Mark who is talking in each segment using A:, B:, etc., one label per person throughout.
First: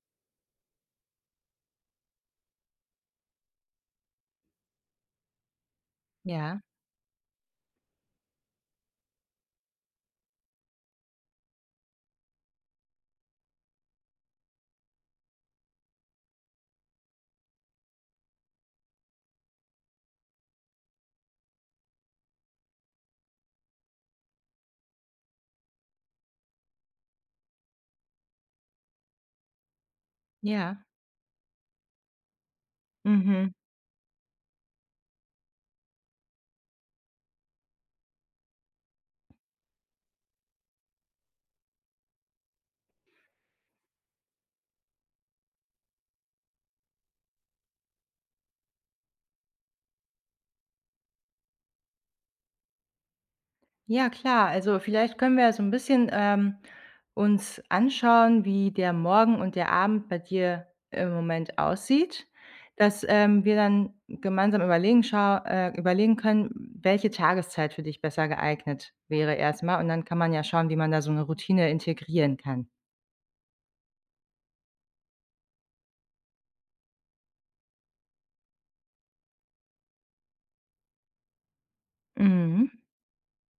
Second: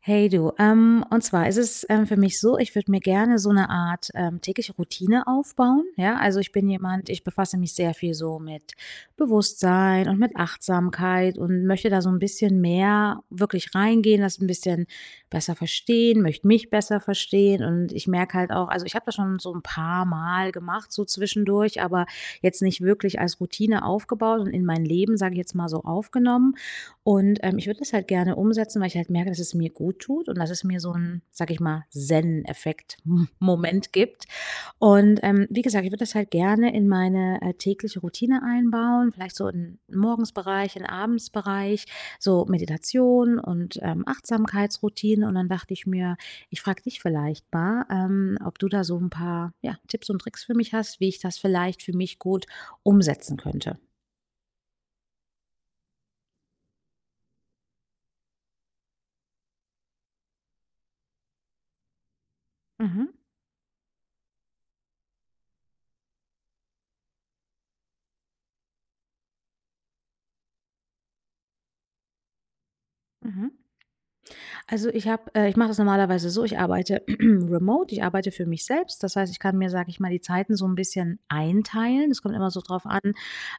A: Hey du, und zwar ist es für mich so, ich würde mir gerne so eine Art tägliche Routine aufbauen, ja? Also, ich
B: Ja,
A: bin jemand, ich befasse mich sehr viel so mit Bewusstsein und mit Achtsamkeit und möchte da so ein bisschen mehr wirklich reingehen, das ein bisschen besser verstehen, möchte mich besser verstehen und ich merke halt auch also, ich habe das schon so ein paar Mal gemacht, so zwischendurch, aber jetzt nicht wirklich als Routine aufgebaut und in mein Leben, sage ich jetzt mal so, aufgenommen. Und ich würde das halt gerne umsetzen, weil ich halt merke, dass es mir gut tut und dass es mir
B: ja.
A: so 'n, sage ich mal, Zen-Effekt
B: Mhm.
A: Moment gibt. Und wie gesagt, ich würde das halt gerne in meine tägliche Routine einbauen, vielleicht so in den Morgensbereich, in den Abendsbereich, so Meditation und Achtsamkeitsroutine. Und dann dachte ich mir, ich frage dich vielleicht mal, ob du da so ein paar, ja, Tipps und Tricks für mich hast, wie ich das vielleicht für mich gut umsetzen könnte.
B: Ja, klar. Also, vielleicht können wir ja so ein bisschen, uns anschauen, wie der Morgen und der Abend bei dir im Moment aussieht, dass,
A: Mhm,
B: wir dann gemeinsam überlegen können, welche Tageszeit für dich besser geeignet wäre erstmal. Und dann kann man ja schauen, wie man da so eine Routine integrieren kann.
A: mhm. Also, ich mache das normalerweise so, ich arbeite remote, ich arbeite für mich selbst. Das heißt, ich kann mir, sage ich mal, die Zeiten so ein bisschen einteilen. Es kommt immer so
B: Mhm,
A: drauf an,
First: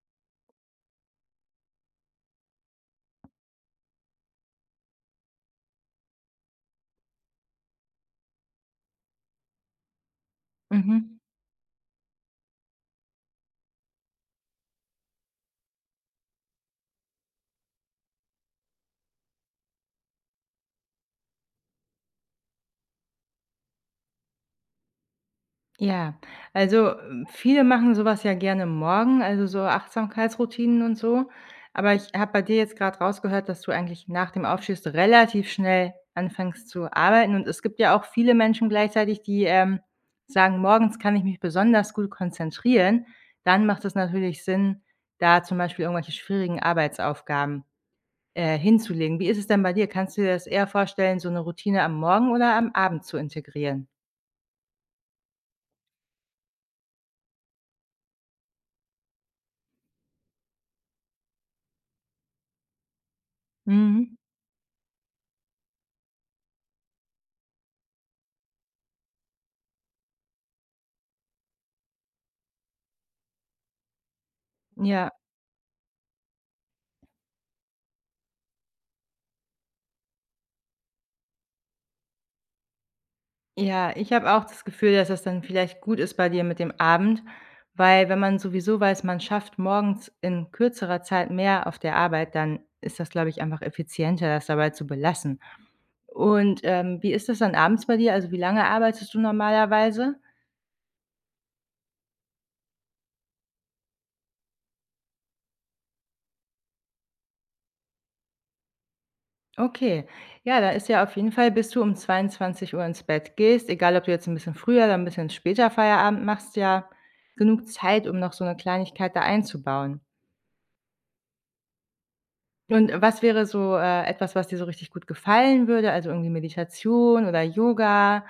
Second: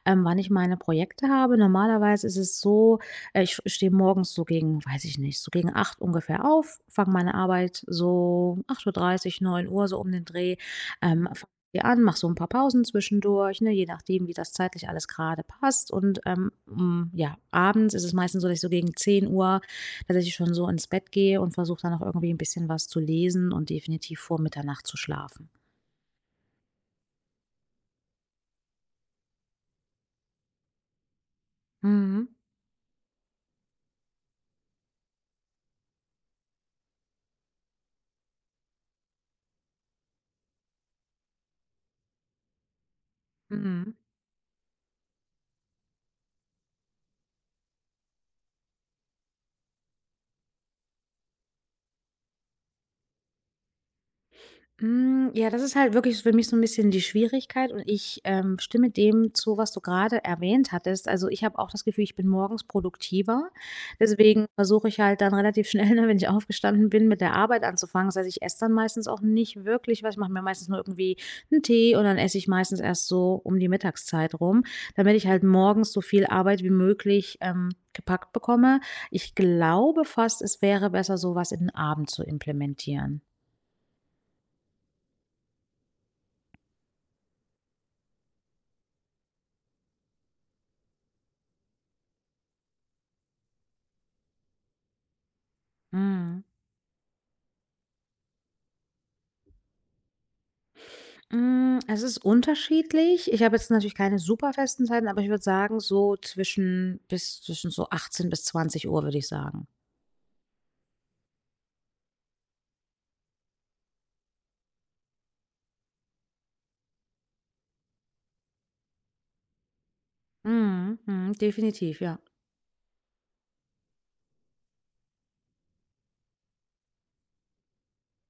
A: ähm, wann ich meine Projekte habe. Normalerweise ist es so, ich stehe morgens so gegen weiß ich nicht, so gegen 8 ungefähr auf, fange meine Arbeit so 8:30 Uhr, 9 Uhr so um den Dreh,
B: mhm.
A: fange die an, mache so ein paar Pausen zwischendurch, ne, je nachdem, wie das zeitlich alles gerade passt und ja, abends ist es meistens so, dass ich so gegen 22 Uhr, dass ich schon so ins Bett gehe und versuche dann noch irgendwie ein bisschen was zu lesen und definitiv vor Mitternacht zu schlafen.
B: Ja, also, viele machen sowas ja gerne morgen, also, so Achtsamkeitsroutinen und so. Aber ich
A: Mhm,
B: habe bei dir jetzt gerade rausgehört, dass du eigentlich nach dem Aufstehst relativ schnell anfängst zu arbeiten. Und es gibt ja auch viele Menschen gleichzeitig, die, sagen: „Morgens kann ich mich besonders gut konzentrieren.“ Dann macht
A: mhm.
B: es natürlich Sinn, da zum Beispiel irgendwelche schwierigen Arbeitsaufgaben, hinzulegen. Wie ist es denn bei dir? Kannst du dir das eher vorstellen, so eine Routine am Morgen oder am Abend zu integrieren?
A: Hm, ja, das ist halt wirklich für mich so ein bisschen die Schwierigkeit und ich stimme dem zu, was du gerade erwähnt hattest. Also, ich habe auch das Gefühl, ich bin morgens produktiver.
B: Mhm,
A: Deswegen versuche ich halt dann relativ schnell, ne, wenn ich aufgestanden bin, mit der Arbeit anzufangen. Das heißt, ich esse dann meistens auch nicht wirklich was. Ich mache mir meistens nur irgendwie einen Tee und dann esse ich meistens erst so um die Mittagszeit rum,
B: ja.
A: damit ich halt morgens so viel Arbeit wie möglich gepackt bekomme. Ich glaube fast, es wäre besser, sowas in den Abend zu implementieren.
B: Ja, ich habe auch das Gefühl, dass das dann vielleicht gut ist bei dir mit dem Abend, weil wenn man sowieso weiß, man schafft morgens in kürzerer Zeit mehr auf der Arbeit, dann ist das, glaube ich, einfach effizienter, das dabei zu belassen.
A: Mhm.
B: Und, wie ist das dann abends bei dir? Also, wie lange arbeitest du normalerweise?
A: Hm, es ist unterschiedlich. Ich habe jetzt natürlich keine super festen Zeiten, aber ich würde sagen, so zwischen 18 bis 20 Uhr würde ich sagen.
B: Okay. Ja, da ist ja auf jeden Fall bis du um 22 Uhr ins Bett gehst, egal ob du jetzt ein bisschen früher oder ein bisschen später Feierabend machst, ja genug Zeit, um noch so eine Kleinigkeit da einzubauen.
A: Mhm, mhm, definitiv, ja.
B: Und was wäre so, etwas, was dir so richtig gut gefallen würde, also irgendwie Meditation oder Yoga?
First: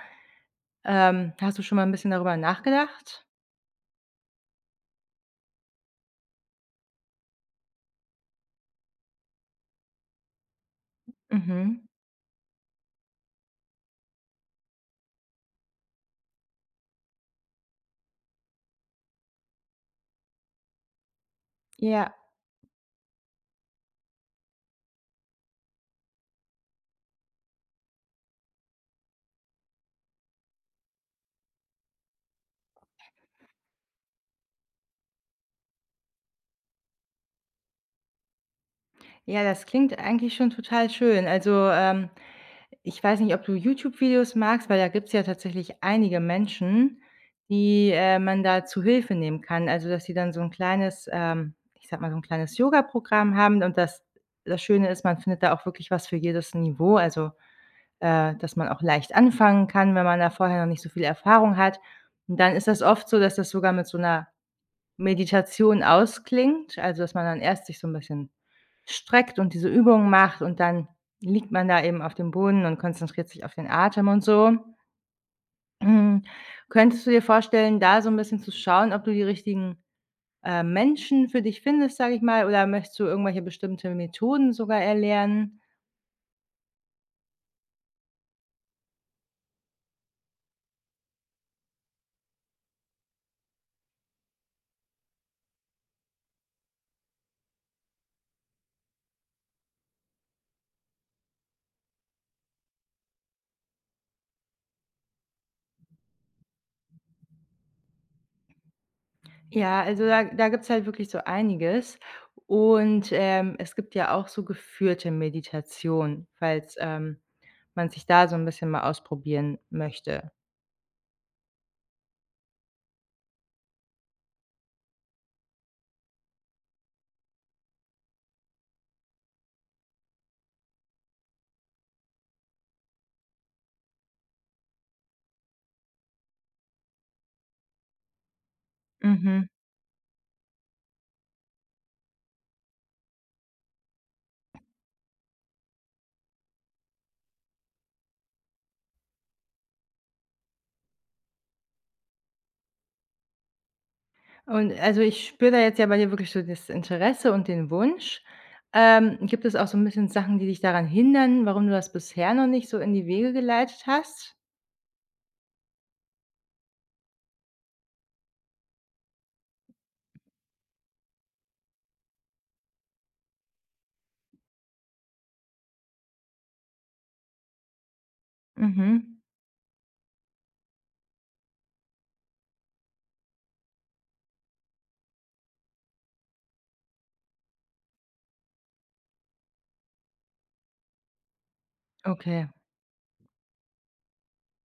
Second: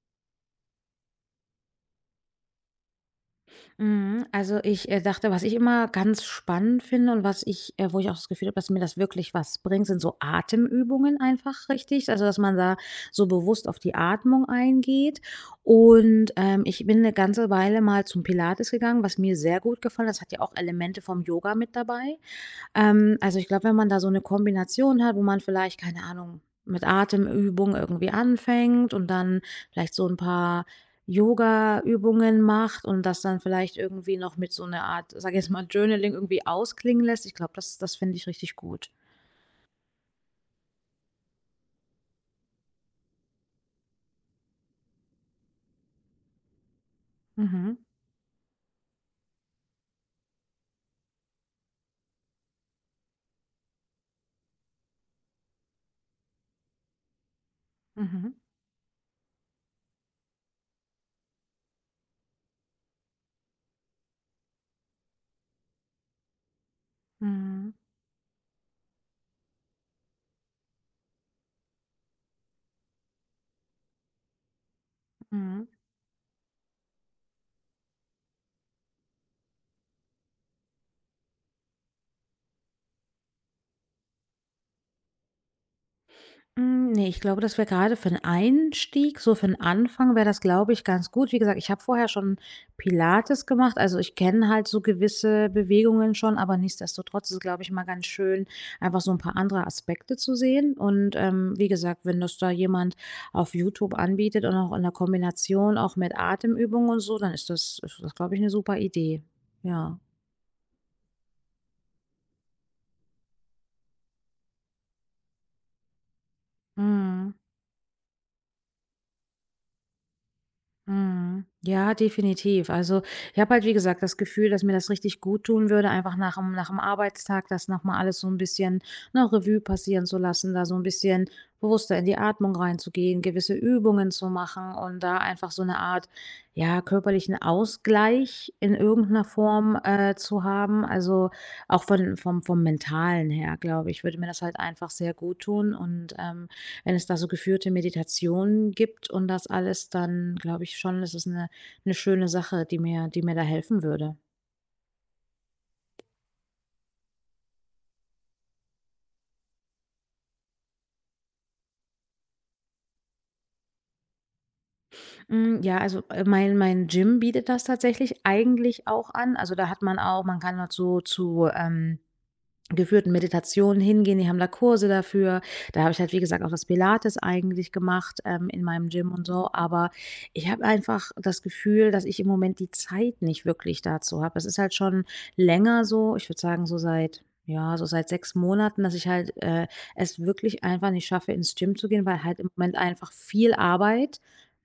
B: Hast du schon mal ein bisschen darüber nachgedacht?
A: Mhm, also, ich dachte, was ich immer ganz spannend finde und was ich wo ich auch das Gefühl habe, dass mir das wirklich was bringt, sind so Atemübungen einfach
B: Mhm.
A: richtig. Also, dass man da so bewusst auf die Atmung eingeht. Und ich bin eine ganze Weile mal zum Pilates gegangen, was mir sehr gut gefallen hat. Das hat ja auch Elemente vom Yoga mit
B: Ja.
A: dabei. Also, ich glaube, wenn man da so eine Kombination hat, wo man vielleicht, keine Ahnung, mit Atemübung irgendwie anfängt und dann vielleicht so ein paar Yogaübungen macht und das dann vielleicht irgendwie noch mit so 'ner Art, sag ich jetzt mal, Journaling irgendwie ausklingen lässt. Ich glaube, das finde ich richtig gut.
B: Ja, das klingt eigentlich schon total schön. Also, ich weiß nicht, ob du YouTube-Videos magst, weil da gibt es ja tatsächlich einige Menschen,
A: Mhm.
B: die, man da zu Hilfe nehmen kann. Also, dass die dann so ein kleines ich sag mal, so ein kleines Yoga-Programm haben und das Schöne ist, man findet da auch wirklich was für jedes Niveau, also
A: Mhm.
B: dass man auch leicht anfangen kann, wenn man da vorher noch nicht so viel Erfahrung hat. Und dann ist das oft so, dass das sogar mit so 'ner Meditation ausklingt, also, dass man dann erst
A: Mhm.
B: sich so 'n bisschen streckt und diese Übungen macht und dann liegt man da eben auf dem Boden und konzentriert sich auf den Atem und so.
A: Mhm.
B: Hm, könntest du dir vorstellen, da so 'n bisschen zu schauen, ob du die richtigen, Menschen für dich findest, sage ich mal, oder möchtest du irgendwelche bestimmte Methoden sogar erlernen?
A: Hm, ne, ich glaube, das wäre gerade für 'n Einstieg, so für 'n Anfang wäre das, glaube ich, ganz gut. Wie gesagt, ich habe vorher schon Pilates gemacht, also, ich kenne halt so gewisse Bewegungen schon, aber nichtsdestotrotz ist es, glaube ich, mal ganz schön, einfach so ein paar andere Aspekte zu sehen. Und wie gesagt, wenn das da jemand auf YouTube anbietet und auch in der Kombination auch mit Atemübungen und so, dann ist das, glaube ich, eine super Idee.
B: Ja,
A: Ja.
B: also da gibt's halt wirklich so einiges. Und, es gibt ja auch so geführte Meditation, falls,
A: Mhm.
B: man sich da so ein bisschen mal ausprobieren möchte.
A: Mhm. Ja, definitiv. Also, ich habe halt, wie gesagt, das Gefühl, dass mir das richtig gut tun würde, einfach nach dem Arbeitstag das nochmal alles so ein bisschen, ne, Revue passieren zu lassen, da so ein bisschen bewusster in die Atmung reinzugehen, gewisse Übungen zu machen und da einfach so eine Art, ja, körperlichen Ausgleich in irgendeiner
B: Mhm.
A: Form zu haben. Also auch vom, vom Mentalen her, glaube ich, würde mir das halt einfach sehr gut tun und wenn es da so geführte Meditationen gibt und das alles, dann glaube ich schon, das ist es eine 'ne schöne Sache, die mir da helfen würde.
B: Und also ich spüre da jetzt ja bei dir wirklich so das Interesse und den Wunsch. Gibt es auch so ein bisschen Sachen, die dich daran hindern, warum du das bisher noch nicht so in die Wege geleitet hast?
A: Hm, ja, also, mein Gym bietet das tatsächlich eigentlich auch an. Also, da hat man auch man kann dort so zu geführten Meditationen hingehen, die haben da Kurse dafür. Da habe ich halt, wie gesagt, auch das Pilates eigentlich gemacht, in meinem Gym
B: Mhm.
A: und so, aber ich habe einfach das Gefühl, dass ich im Moment die Zeit nicht wirklich dazu habe. Es ist halt schon länger so, ich würde sagen, so seit ja, so seit 6 Monaten, dass ich halt es wirklich einfach nicht schaffe, ins Gym zu gehen, weil halt
B: Okay.
A: im Moment einfach viel Arbeit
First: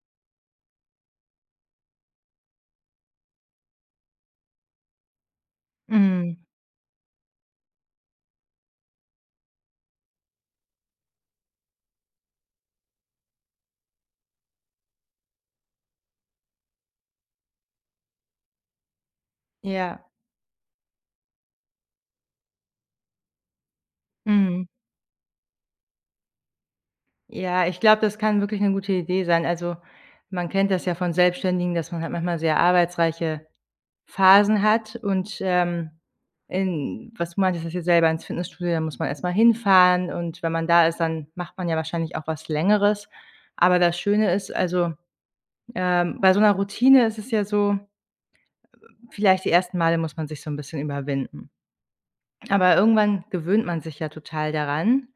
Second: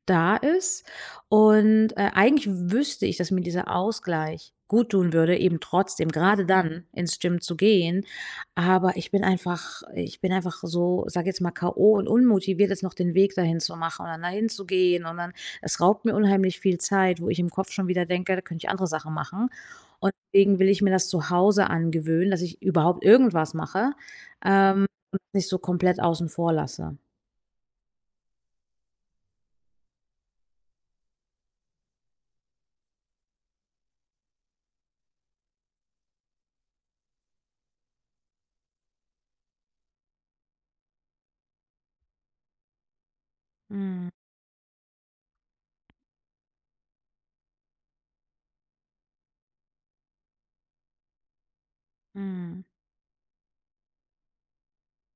A: da ist und, eigentlich wüsste ich, dass mir dieser Ausgleich gut tun würde, eben trotzdem
B: Mhm.
A: gerade dann ins Gym zu gehen. Aber ich bin einfach so, sage jetzt mal, K.O. und unmotiviert, jetzt noch den Weg dahin zu machen und dann dahin zu gehen und dann es raubt mir unheimlich viel Zeit, wo ich im Kopf schon wieder denke, da könnte ich andere Sachen machen.
B: Ja.
A: Und deswegen will ich mir das zu Hause angewöhnen, dass ich überhaupt irgendwas mache,
B: Mhm.
A: ähm, und nicht so komplett außen vor lasse.
B: Ja, ich glaube, das kann wirklich 'ne gute Idee sein. Also, man kennt das ja von Selbstständigen, dass man halt manchmal sehr arbeitsreiche Phasen hat und, in was du meintest, dass hier selber ins Fitnessstudio, da muss man erst mal hinfahren und wenn man da ist, dann macht man ja wahrscheinlich auch was Längeres. Aber das
A: Mhm,
B: Schöne ist, also, bei so 'ner Routine ist es ja so, vielleicht die ersten Male muss man sich so 'n bisschen überwinden.
A: mhm.
B: Aber irgendwann gewöhnt man sich ja total daran.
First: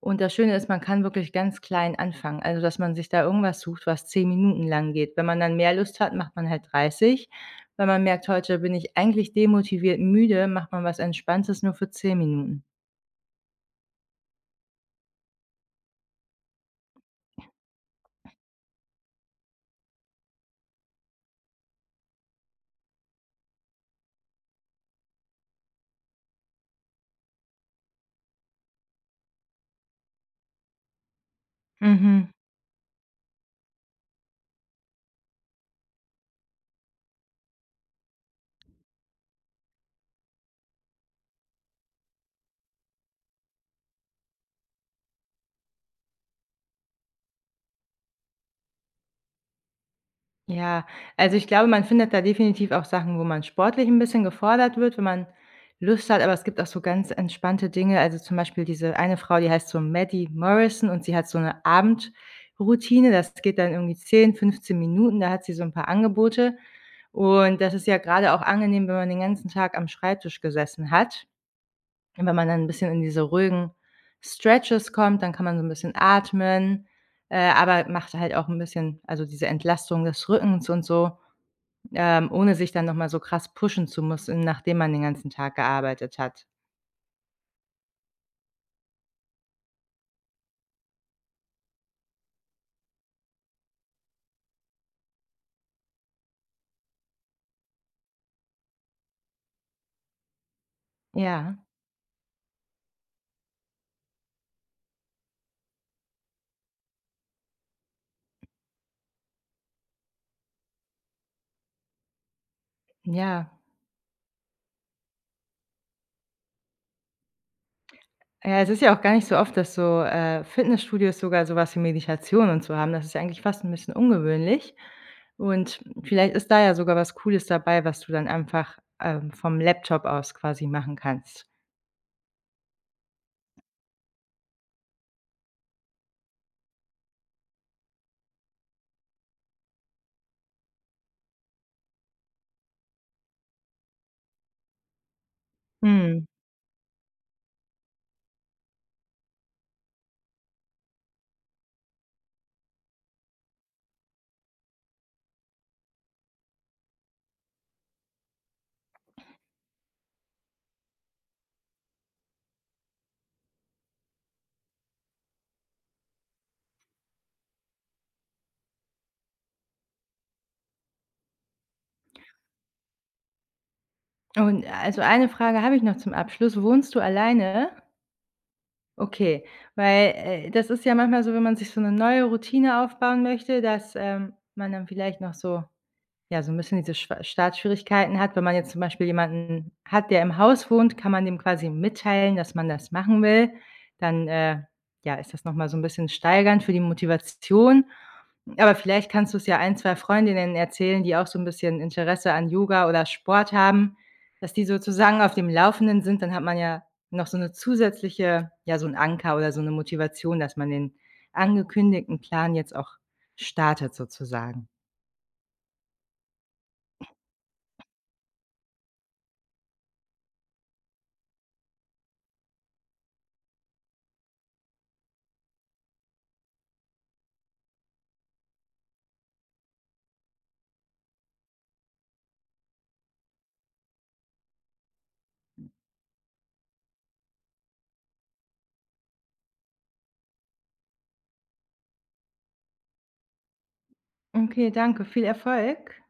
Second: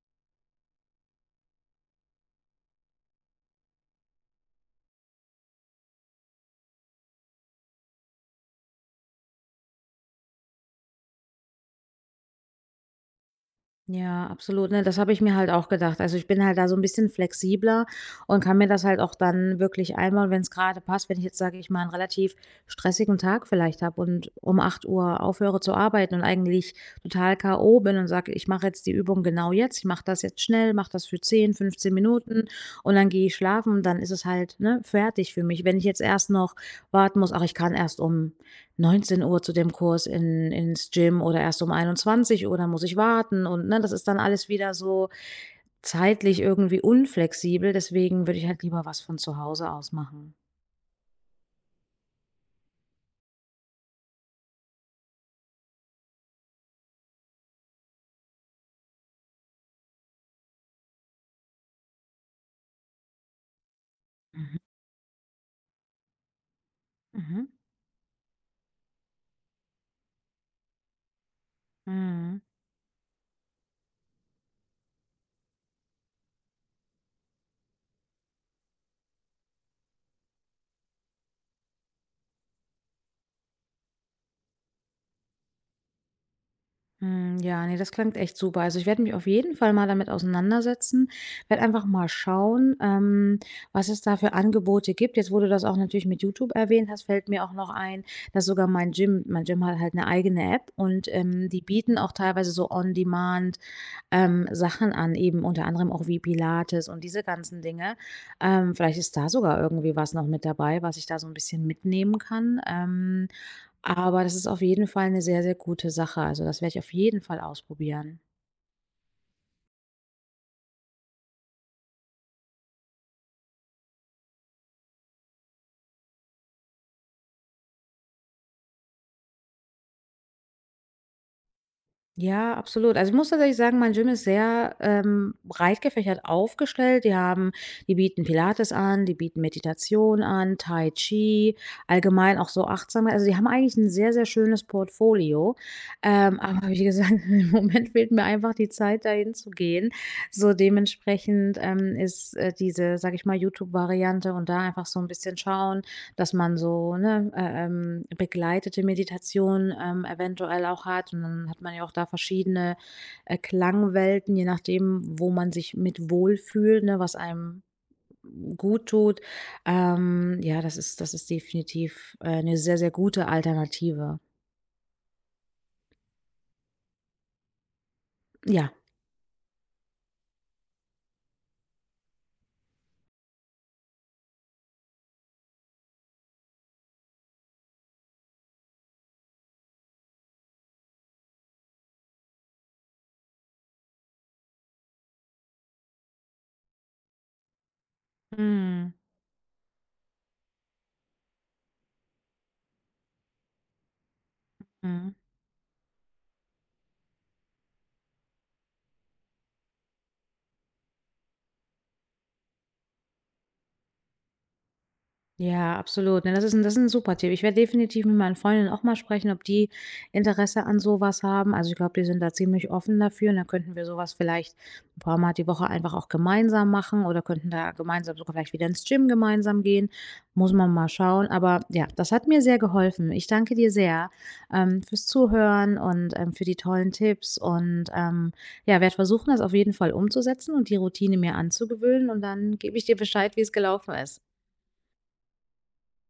B: Und das Schöne ist, man kann wirklich ganz klein anfangen. Also, dass man sich da irgendwas sucht, was 10 Minuten lang geht. Wenn man dann mehr Lust hat, macht man halt 30. Wenn man merkt: „Heute bin ich eigentlich demotiviert müde“, macht man was Entspanntes nur für 10 Minuten.
A: Ja, absolut. Ne, das habe ich mir halt auch gedacht. Also, ich bin halt da so ein bisschen flexibler und kann mir das halt auch dann wirklich einmal, wenn es gerade passt. Wenn ich jetzt, sage ich mal, einen relativ stressigen Tag vielleicht habe und um 20 Uhr aufhöre zu arbeiten und eigentlich total K.O. bin und sage: „Ich mache jetzt die Übung genau jetzt. Ich mache das jetzt schnell, mache das für zehn, fünfzehn
B: Mhm.
A: Minuten und dann gehe ich schlafen." Dann ist es halt, ne, fertig für mich. Wenn ich jetzt erst noch warten muss: „Ach, ich kann erst um" 19 Uhr zu dem Kurs in ins Gym oder erst um 21 Uhr, dann muss ich warten und, ne, das ist dann alles wieder so zeitlich irgendwie unflexibel, deswegen würde ich halt lieber was von zu Hause aus machen.
B: Ja, also ich glaube, man findet da definitiv auch Sachen, wo man sportlich ein bisschen gefordert wird, wenn man Lust hat, aber es gibt auch so ganz entspannte Dinge. Also, zum Beispiel diese eine Frau, die heißt so Maddie Morrison und sie hat so eine Abendroutine. Das geht dann irgendwie zehn,
A: Mhm,
B: fünfzehn Minuten, da hat sie so ein paar Angebote
A: mhm,
B: und das ist ja gerade auch angenehm, wenn man den ganzen Tag am Schreibtisch gesessen hat. Und wenn
A: mhm,
B: man dann ein bisschen in diese ruhigen Stretches kommt, dann kann man so ein bisschen atmen, aber macht halt auch ein bisschen also, diese Entlastung des Rückens und so, ohne sich dann noch mal so krass pushen zu müssen, nachdem man den ganzen Tag gearbeitet hat.
A: mhm. Ja, ne, das klingt echt super. Also, ich werde mich auf jeden Fall mal damit auseinandersetzen, werde einfach mal schauen, was es da für Angebote gibt. Jetzt, wo du das auch natürlich mit YouTube erwähnt hast, fällt mir auch noch ein, dass sogar mein Gym hat halt eine eigene App und
B: Ja,
A: die bieten auch teilweise so on demand Sachen an, eben unter anderem auch wie Pilates und diese ganzen Dinge. Vielleicht ist da sogar irgendwie was noch mit dabei, was ich da so ein bisschen mitnehmen kann. Ähm,
B: ja.
A: aber das ist auf jeden Fall eine sehr, sehr gute Sache. Also, das werde ich auf jeden Fall ausprobieren.
B: Ja, es ist ja auch gar nicht so oft, dass so, Fitnessstudios sogar sowas wie Meditation und so haben. Das ist ja eigentlich fast ein bisschen ungewöhnlich und vielleicht ist da ja sogar was Cooles dabei, was du dann einfach, vom Laptop aus quasi machen kannst.
A: Ja, absolut. Also, ich muss tatsächlich sagen, mein Gym ist sehr breit gefächert aufgestellt. Die bieten Pilates an, die bieten Meditation an, Tai Chi, allgemein auch so Achtsamkeit. Also, die haben eigentlich ein sehr, sehr schönes Portfolio.
B: Mhm.
A: Aber wie gesagt, im Moment fehlt mir einfach die Zeit, dahin zu gehen. So dementsprechend, ist diese, sage ich mal, YouTube-Variante und da einfach so ein bisschen schauen, dass man so, ne, begleitete Meditation eventuell auch hat und dann hat man ja auch da verschiedene Klangwelten, je nachdem, wo man sich mit wohlfühlt, ne, was einem gut tut. Ja, das ist definitiv, 'ne sehr, sehr gute Alternative.
B: Und also eine Frage habe ich noch zum Abschluss. Wohnst du alleine?
A: Ja.
B: Okay, weil, das ist ja manchmal so, wenn man sich so 'ne neue Routine aufbauen möchte, dass, man dann vielleicht noch so ja, so 'n bisschen diese Schwa Startschwierigkeiten hat. Wenn man jetzt zum Beispiel jemanden hat, der im Haus wohnt, kann man dem quasi mitteilen, dass man das machen will. Dann, ja, ist das noch mal so 'n bisschen steigernd für die Motivation. Aber
A: Mhm,
B: vielleicht kannst du es ja ein, 2 Freundinnen erzählen, die auch so 'n bisschen Interesse an Yoga oder Sport haben, dass die
A: mhm.
B: sozusagen auf dem Laufenden sind. Dann hat man ja noch so 'ne zusätzliche ja, so 'n Anker oder so 'ne Motivation, dass man den angekündigten Plan jetzt auch startet sozusagen.
A: Ja, absolut. Ne, das ist ein super Tipp. Ich werde definitiv mit meinen Freundinnen auch mal sprechen, ob die Interesse an sowas haben. Also, ich glaube, die sind da ziemlich offen dafür und dann könnten wir sowas vielleicht ein paar Mal die Woche einfach auch gemeinsam machen oder könnten da gemeinsam sogar vielleicht wieder ins Gym gemeinsam gehen. Muss man mal schauen. Aber ja, das hat mir sehr geholfen. Ich danke dir sehr, fürs Zuhören und für die tollen Tipps und ja, werde versuchen, das auf jeden Fall umzusetzen und die Routine mir anzugewöhnen und dann gebe ich dir Bescheid, wie es gelaufen ist.
B: Okay, danke. Viel Erfolg.